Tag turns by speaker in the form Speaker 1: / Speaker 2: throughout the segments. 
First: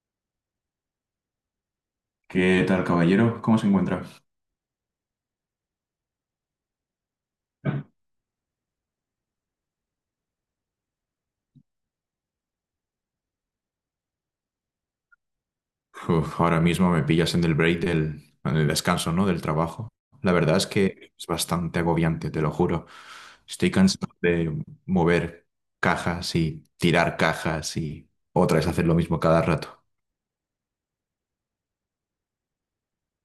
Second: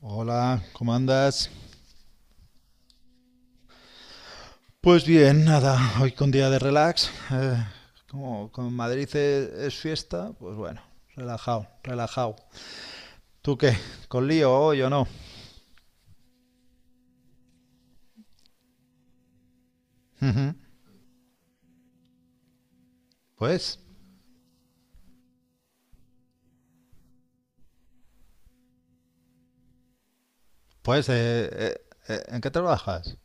Speaker 1: Hola, ¿cómo andas?
Speaker 2: ¿Qué tal, caballero? ¿Cómo se encuentra?
Speaker 1: Pues bien, nada, hoy con día de relax. Como en Madrid es fiesta, pues bueno, relajado, relajado. ¿Tú qué? ¿Con lío hoy o no?
Speaker 2: Uf, ahora mismo me pillas en el break en el descanso, ¿no? Del trabajo. La verdad es que es bastante agobiante, te lo juro. Estoy
Speaker 1: Pues,
Speaker 2: cansado de mover cajas y tirar cajas y otra vez hacer lo mismo cada rato.
Speaker 1: pues, ¿en qué trabajas?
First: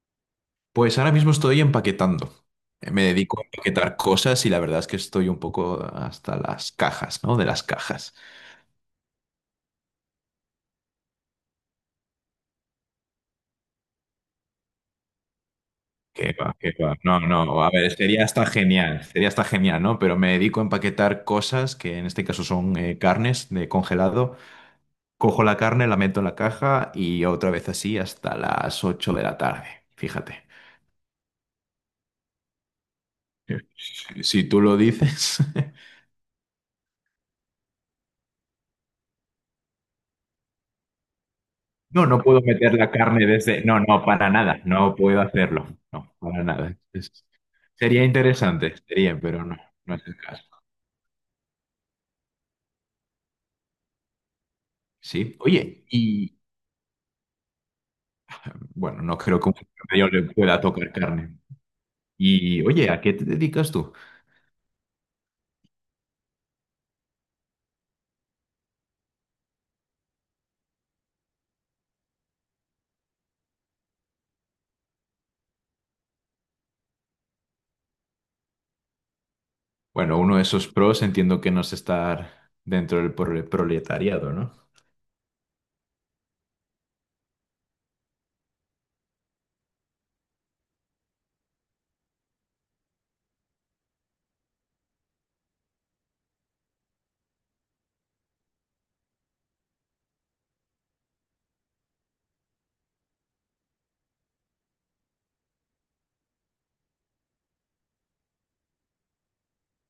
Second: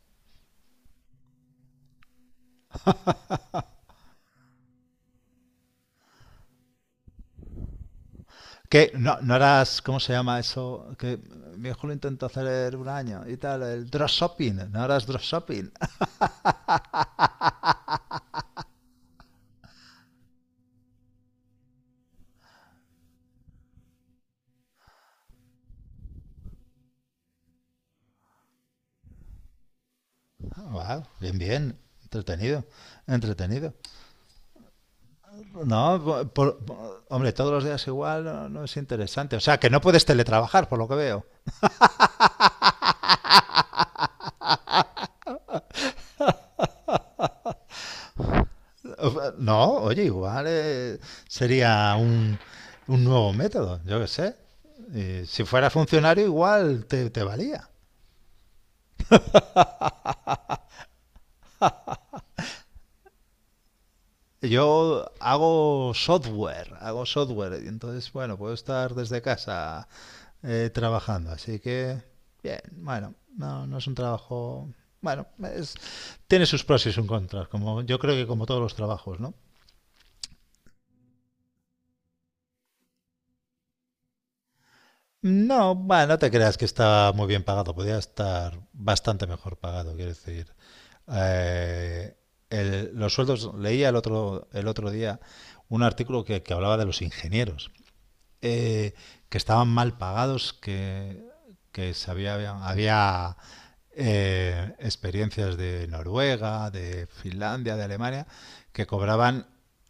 Speaker 2: Pues ahora mismo estoy empaquetando. Me dedico a empaquetar cosas y la verdad es que estoy un poco hasta las cajas, ¿no? De las cajas.
Speaker 1: Que no, no harás. ¿Cómo se llama eso? Que mi hijo lo intentó hacer un año y tal, el drop shopping, no harás drop shopping.
Speaker 2: Qué va, qué va. No, no, a ver, sería hasta genial, ¿no? Pero me dedico a empaquetar cosas que en este caso son carnes de congelado. Cojo la carne, la meto en la caja y otra vez así hasta las 8 de la tarde. Fíjate.
Speaker 1: Wow, bien, bien, entretenido, entretenido.
Speaker 2: Si tú lo dices.
Speaker 1: No, hombre, todos los días igual no, no es interesante. O sea, que no puedes teletrabajar, por lo que veo.
Speaker 2: No, no puedo meter la carne desde. No, no, para nada. No puedo hacerlo. No, para nada. Sería interesante, pero no,
Speaker 1: No,
Speaker 2: no es
Speaker 1: oye,
Speaker 2: el caso.
Speaker 1: igual sería un nuevo método, yo qué sé. Y
Speaker 2: Sí.
Speaker 1: si fuera
Speaker 2: Oye,
Speaker 1: funcionario,
Speaker 2: y
Speaker 1: igual te valía.
Speaker 2: bueno, no creo que un mayor le pueda tocar carne. Y oye, ¿a qué te dedicas tú?
Speaker 1: Yo hago software, y entonces, bueno, puedo estar desde casa trabajando, así que, bien, bueno, no, no es un trabajo, bueno, es- tiene sus pros y sus contras, como yo creo que como todos los trabajos, ¿no?
Speaker 2: Bueno, uno de esos pros entiendo que no es estar dentro del proletariado, ¿no?
Speaker 1: No, bueno, no te creas que está muy bien pagado, podría estar bastante mejor pagado, quiero decir. Eh, los sueldos, leía el otro día un artículo que hablaba de los ingenieros eh, que estaban mal pagados, que se había experiencias de Noruega, de Finlandia, de Alemania, que cobraban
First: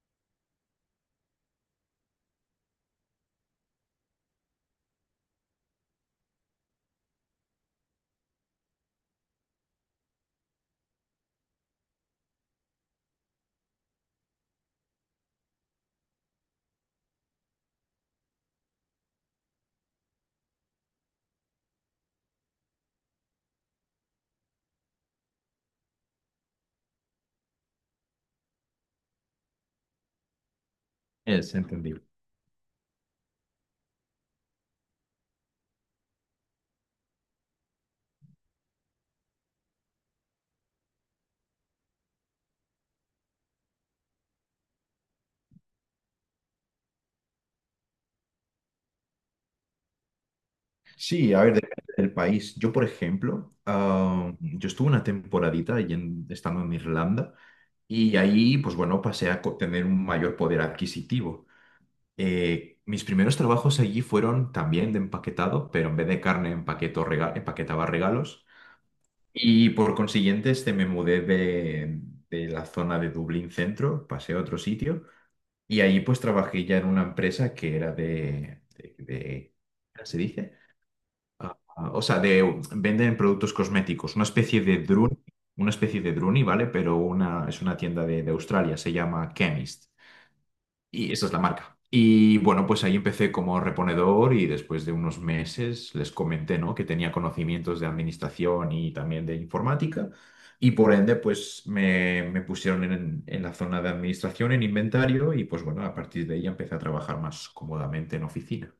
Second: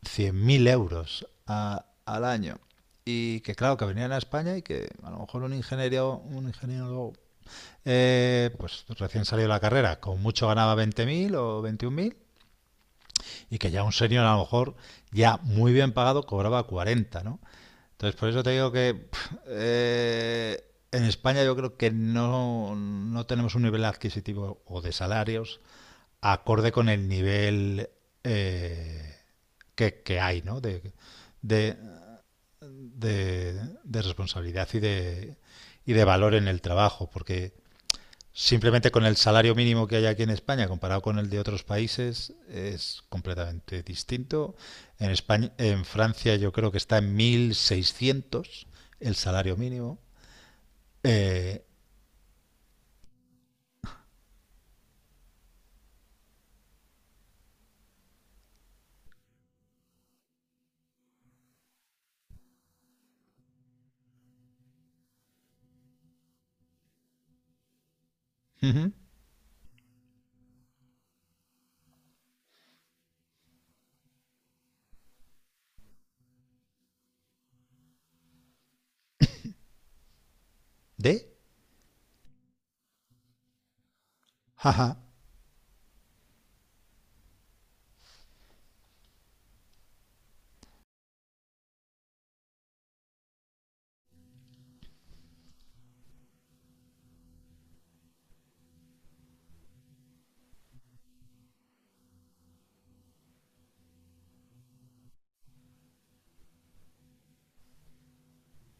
Speaker 1: 100.000 euros al año. Y que claro, que venían a España y que a lo mejor un ingeniero pues recién salido de la carrera, con mucho ganaba 20.000 o 21.000 y que ya un senior a lo mejor ya muy bien pagado cobraba 40, ¿no? Entonces por eso te digo que pff, en España yo creo que no, no tenemos un nivel adquisitivo o de salarios acorde con el nivel eh, que hay, ¿no?
Speaker 2: Es
Speaker 1: De,
Speaker 2: entendible.
Speaker 1: de, de responsabilidad y y de valor en el trabajo, porque simplemente con el salario mínimo que hay aquí en España comparado con el de otros países es completamente distinto. En España, en Francia yo creo que está en 1.600 el salario mínimo.
Speaker 2: Sí, a ver,
Speaker 1: Eh,
Speaker 2: depende del país. Yo, por ejemplo, yo estuve una temporadita ahí estando en Irlanda y ahí, pues bueno, pasé a tener un mayor poder adquisitivo. Mis primeros trabajos allí fueron también de empaquetado, pero en vez de carne empaquetaba regalos.
Speaker 1: ujú,
Speaker 2: Y por consiguiente, me mudé de la zona de Dublín Centro, pasé a otro sitio y ahí pues trabajé ya en una empresa que era de ¿cómo se dice?
Speaker 1: ¿De?
Speaker 2: Ah, ah, o sea, venden productos cosméticos, una especie de
Speaker 1: Jaja.
Speaker 2: Druni, una especie de Druni, ¿vale? Pero es una tienda de Australia, se llama Chemist. Y esa es la marca. Y bueno, pues ahí empecé como reponedor y después de unos meses les comenté, ¿no? que tenía conocimientos de administración y también de informática. Y por ende, pues me pusieron en la zona de administración, en inventario, y pues bueno, a partir de ahí empecé a trabajar más cómodamente en oficina.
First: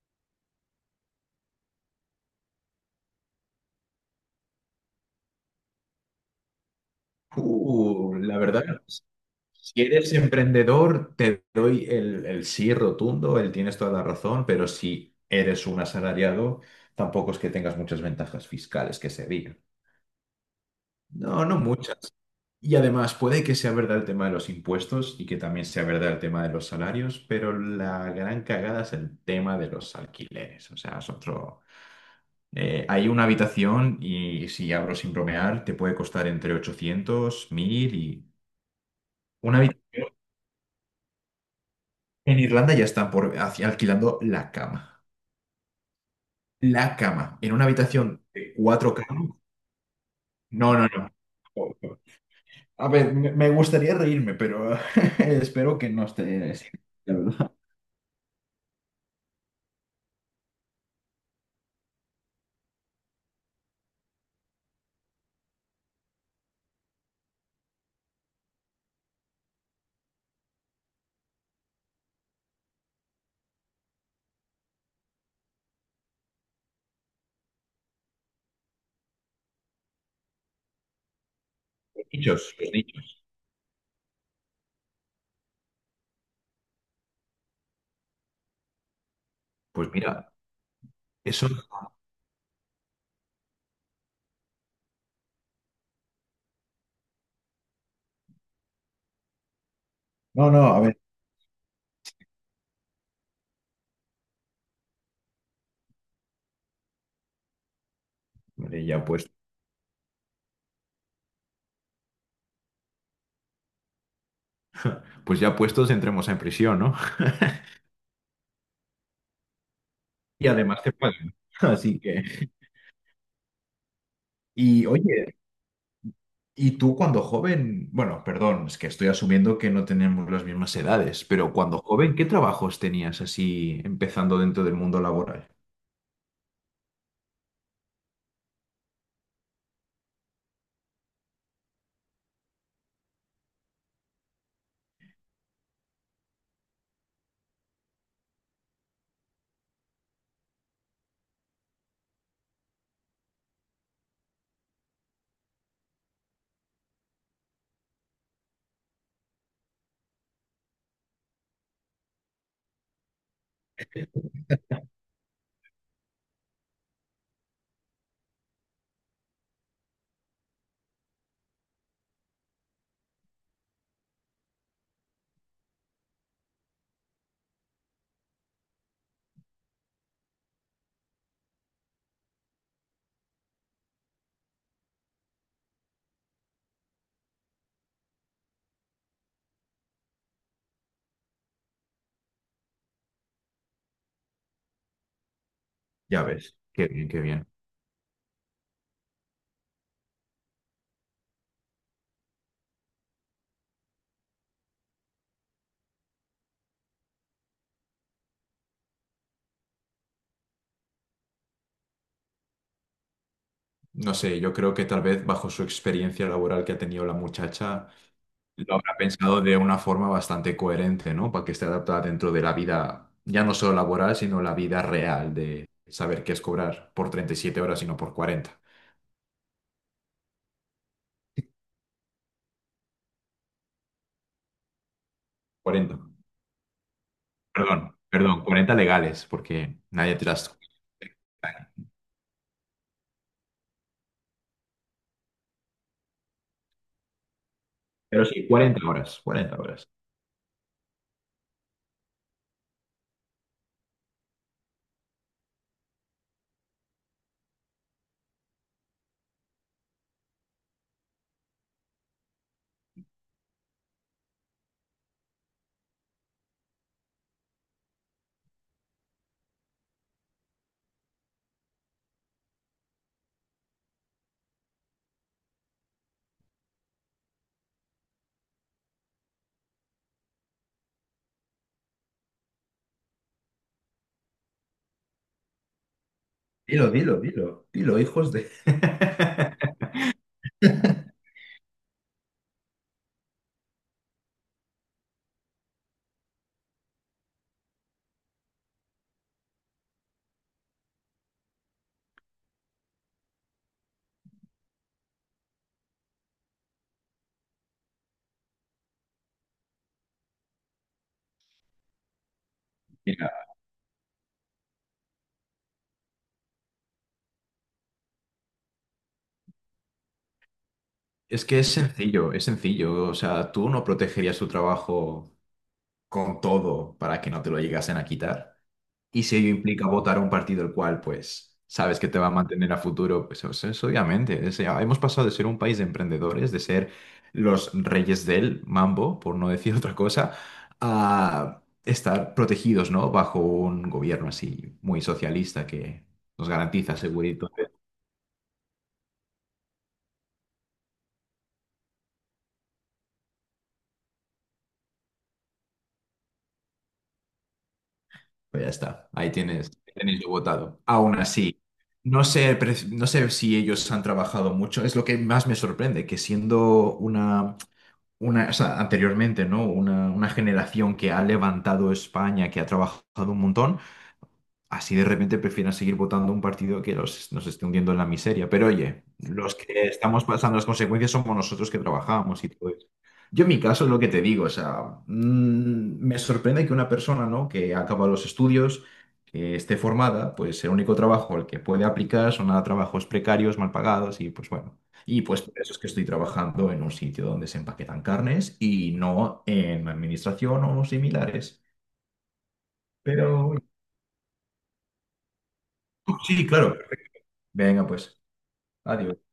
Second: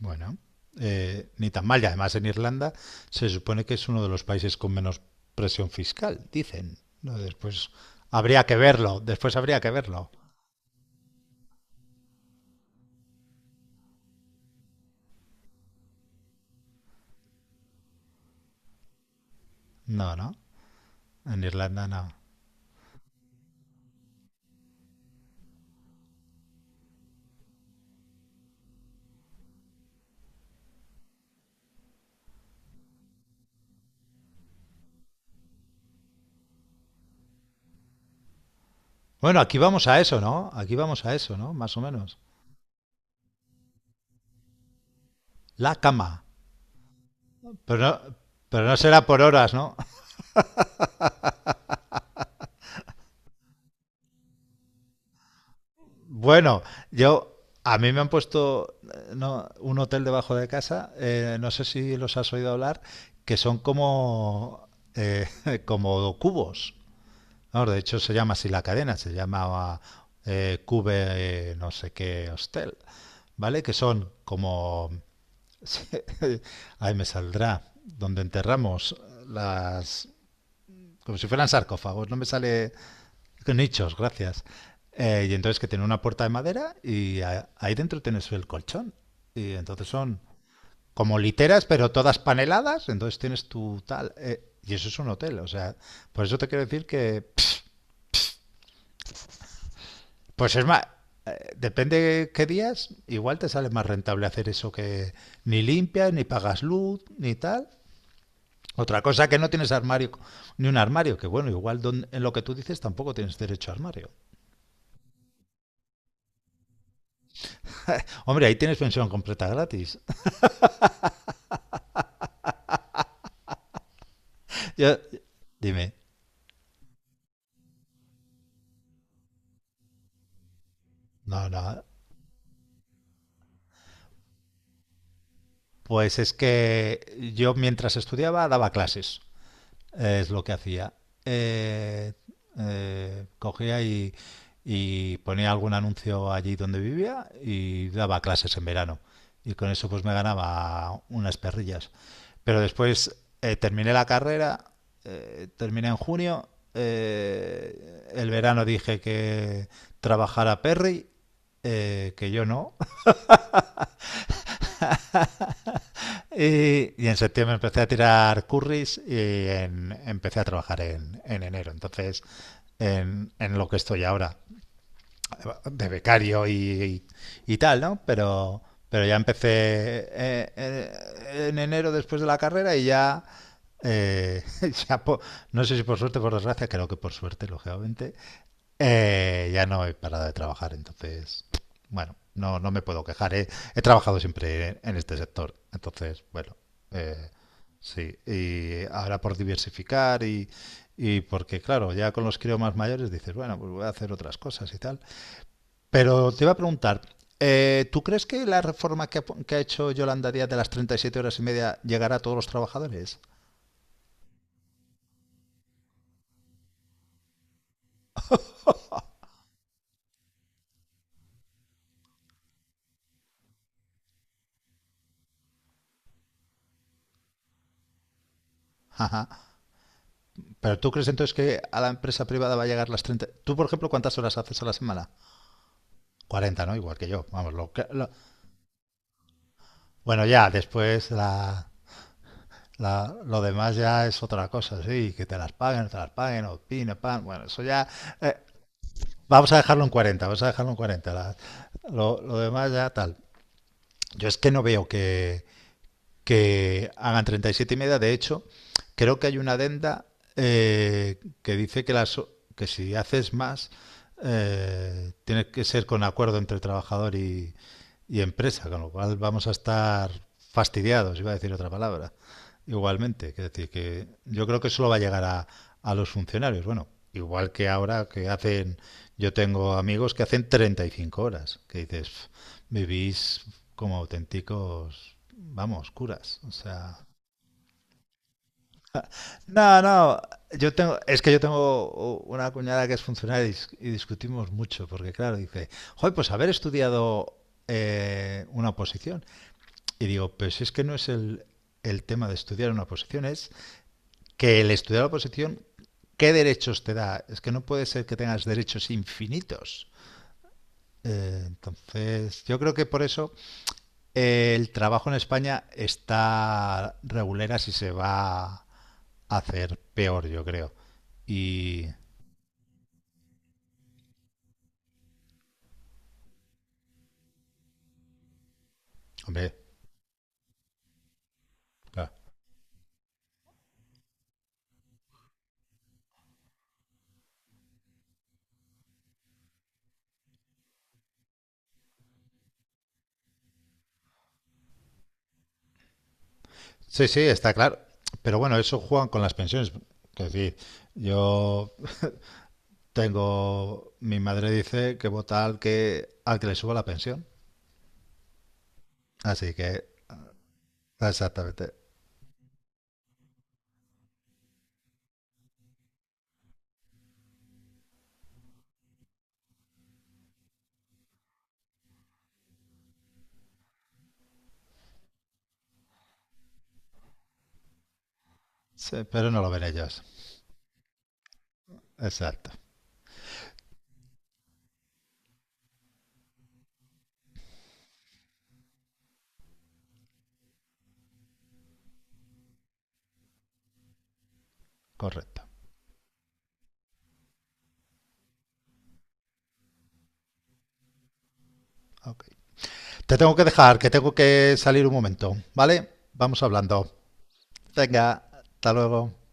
Speaker 1: Bueno, ni tan mal. Y además en Irlanda se supone que es uno de los países con menos presión fiscal, dicen. No, después
Speaker 2: La
Speaker 1: habría que
Speaker 2: verdad.
Speaker 1: verlo, después habría que
Speaker 2: Si
Speaker 1: verlo.
Speaker 2: eres emprendedor, te doy el sí rotundo, el tienes toda la razón, pero si eres un asalariado, tampoco es que tengas muchas ventajas fiscales que se digan.
Speaker 1: No, no, en
Speaker 2: No, no
Speaker 1: Irlanda
Speaker 2: muchas.
Speaker 1: no.
Speaker 2: Y además, puede que sea verdad el tema de los impuestos y que también sea verdad el tema de los salarios, pero la gran cagada es el tema de los alquileres. O sea, es otro... hay una habitación y si abro sin bromear, te puede costar entre 800, 1000 y...
Speaker 1: Bueno, aquí
Speaker 2: Una
Speaker 1: vamos a eso, ¿no? Aquí vamos a eso, ¿no? Más o menos.
Speaker 2: En Irlanda ya están alquilando la cama.
Speaker 1: La cama.
Speaker 2: La cama. En una
Speaker 1: Pero no,
Speaker 2: habitación de
Speaker 1: pero no
Speaker 2: cuatro
Speaker 1: será por
Speaker 2: camas.
Speaker 1: horas, ¿no?
Speaker 2: No, no, no. A ver, me gustaría reírme, pero espero que no esté
Speaker 1: Bueno,
Speaker 2: así, la
Speaker 1: yo.
Speaker 2: verdad.
Speaker 1: A mí me han puesto no, un hotel debajo de casa, no sé si los has oído hablar, que son como, como cubos. Vamos, de hecho, se llama así la cadena, se llamaba Cube no sé qué hostel, ¿vale? Que son como... Ahí me saldrá, donde enterramos las, como si fueran
Speaker 2: Los
Speaker 1: sarcófagos, no me
Speaker 2: nichos, los
Speaker 1: sale
Speaker 2: nichos.
Speaker 1: nichos, gracias. Y entonces que tiene una puerta de madera y ahí dentro tienes el colchón. Y entonces
Speaker 2: Pues
Speaker 1: son
Speaker 2: mira,
Speaker 1: como
Speaker 2: eso.
Speaker 1: literas, pero todas paneladas, entonces tienes tu tal. Y eso es un hotel, o sea, por eso te quiero decir que,
Speaker 2: No,
Speaker 1: pues es
Speaker 2: no, a
Speaker 1: más,
Speaker 2: ver.
Speaker 1: depende qué días, igual te sale más rentable hacer eso que ni limpias, ni pagas luz, ni tal.
Speaker 2: Vale,
Speaker 1: Otra
Speaker 2: ya
Speaker 1: cosa
Speaker 2: puestos.
Speaker 1: que no tienes armario, ni un armario, que bueno, igual en lo que tú dices tampoco tienes derecho a armario.
Speaker 2: Pues ya puestos, entremos en prisión, ¿no?
Speaker 1: Hombre, ahí tienes pensión completa gratis.
Speaker 2: Y además te pagan. Así que. Y
Speaker 1: Yo-
Speaker 2: oye.
Speaker 1: dime.
Speaker 2: Y tú cuando joven, bueno, perdón, es que estoy asumiendo que no tenemos las mismas edades,
Speaker 1: No,
Speaker 2: pero cuando
Speaker 1: no.
Speaker 2: joven, ¿qué trabajos tenías así empezando dentro del mundo laboral?
Speaker 1: Pues es que yo mientras estudiaba daba clases. Es lo que hacía. Eh, cogía y ponía algún anuncio allí donde vivía y daba clases en verano. Y con eso pues me ganaba unas perrillas. Pero después terminé la carrera, terminé en junio, el verano dije que trabajara Perry, que yo no, Y en septiembre empecé a tirar curries y empecé a trabajar en enero. Entonces, en lo que estoy ahora de becario y tal, ¿no? Pero, ya empecé en enero después de la carrera y ya, eh, ya no sé si por suerte o por desgracia, creo que por suerte, lógicamente, ya no he parado de trabajar, entonces, bueno, no, no me puedo quejar. ¿Eh? He trabajado siempre en este sector,
Speaker 2: Ya
Speaker 1: entonces, bueno,
Speaker 2: ves, qué bien, qué
Speaker 1: eh,
Speaker 2: bien.
Speaker 1: sí. Y ahora por diversificar y porque, claro, ya con los críos más mayores dices, bueno, pues voy a hacer otras cosas y tal. Pero te iba a preguntar, ¿tú crees que la reforma que ha hecho Yolanda Díaz de las 37 horas y media llegará a todos los trabajadores?
Speaker 2: No sé, yo creo que tal vez bajo su experiencia laboral que ha tenido la muchacha, lo habrá pensado de una forma bastante coherente, ¿no? Para que esté adaptada dentro de la vida, ya no solo laboral, sino la vida real de saber qué es cobrar por 37 horas y no por 40,
Speaker 1: Ajá. Pero tú crees entonces que a la empresa privada va a llegar las 30. Tú, por ejemplo, ¿cuántas horas haces a la semana?
Speaker 2: 40.
Speaker 1: 40, ¿no? Igual que yo. Vamos, lo que...
Speaker 2: Perdón, perdón, 40 legales, porque nadie
Speaker 1: Bueno,
Speaker 2: te
Speaker 1: ya,
Speaker 2: las...
Speaker 1: después lo demás ya es otra cosa, sí, que te las paguen, o pin, pan, bueno, eso ya...
Speaker 2: Pero
Speaker 1: eh,
Speaker 2: sí, 40 horas,
Speaker 1: vamos
Speaker 2: 40
Speaker 1: a dejarlo
Speaker 2: horas.
Speaker 1: en 40, vamos a dejarlo en 40. Lo demás ya tal. Yo es que no veo que hagan 37 y siete y media. De hecho, creo que hay una adenda que dice que, que si haces más, tiene que ser con acuerdo entre trabajador y empresa, con lo cual vamos a estar fastidiados, iba a decir otra palabra, igualmente. Es decir, que yo creo que solo va a llegar a los funcionarios. Bueno, igual que ahora que hacen, yo tengo amigos que hacen 35 horas, que dices, vivís como auténticos, vamos, curas. O sea.
Speaker 2: Dilo, dilo, dilo, dilo, hijos de...
Speaker 1: No, no. Es que yo tengo una cuñada que es funcionaria y discutimos mucho, porque claro, dice, joder, pues haber estudiado una oposición. Y digo, pues es que no es el tema de estudiar una oposición, es que el estudiar la oposición, ¿qué derechos te da? Es que no puede ser que tengas derechos infinitos. Entonces, yo creo que por
Speaker 2: Mira,
Speaker 1: eso el trabajo en España está regulera si se va a hacer peor, yo creo.
Speaker 2: es que es
Speaker 1: Y,
Speaker 2: sencillo, es sencillo. O sea, tú no protegerías tu trabajo con todo para que no te lo llegasen a quitar. Y si ello
Speaker 1: hombre,
Speaker 2: implica votar a un partido el cual, pues, sabes que
Speaker 1: claro.
Speaker 2: te va a mantener a futuro, pues o sea, es obviamente. Ya hemos pasado de ser un país de emprendedores, de ser los reyes del mambo, por no decir otra cosa, a estar protegidos, ¿no? Bajo un gobierno así muy socialista que nos garantiza
Speaker 1: Sí, sí,
Speaker 2: seguridad.
Speaker 1: está claro. Pero bueno, eso juegan con las pensiones. Es decir, yo mi madre dice que vota al que le suba la pensión.
Speaker 2: Pues ya está, ahí
Speaker 1: Así
Speaker 2: tienes,
Speaker 1: que,
Speaker 2: ahí tenéis lo votado. Aún así.
Speaker 1: exactamente.
Speaker 2: No sé, no sé si ellos han trabajado mucho. Es lo que más me sorprende, que siendo una, o sea, anteriormente, ¿no? Una generación que ha levantado España, que ha trabajado un montón. Así de repente prefieren seguir votando un partido que nos esté hundiendo en la miseria. Pero
Speaker 1: Sí,
Speaker 2: oye,
Speaker 1: pero no lo
Speaker 2: los
Speaker 1: ven
Speaker 2: que
Speaker 1: ellos.
Speaker 2: estamos pasando las consecuencias somos nosotros que trabajamos y
Speaker 1: Exacto,
Speaker 2: todo eso. Yo en mi caso es lo que te digo, o sea, me sorprende que una persona, ¿no? que ha acabado los estudios, que esté formada, pues el único trabajo al que puede aplicar son a trabajos precarios, mal pagados y pues bueno. Y pues
Speaker 1: correcto.
Speaker 2: por eso es que estoy trabajando en un sitio donde se empaquetan carnes y no en administración o similares.
Speaker 1: Ok. Te tengo que
Speaker 2: Pero
Speaker 1: dejar, que tengo que salir un momento, ¿vale? Vamos
Speaker 2: sí, claro.
Speaker 1: hablando.
Speaker 2: Venga, pues.
Speaker 1: Venga, hasta luego.
Speaker 2: Adiós.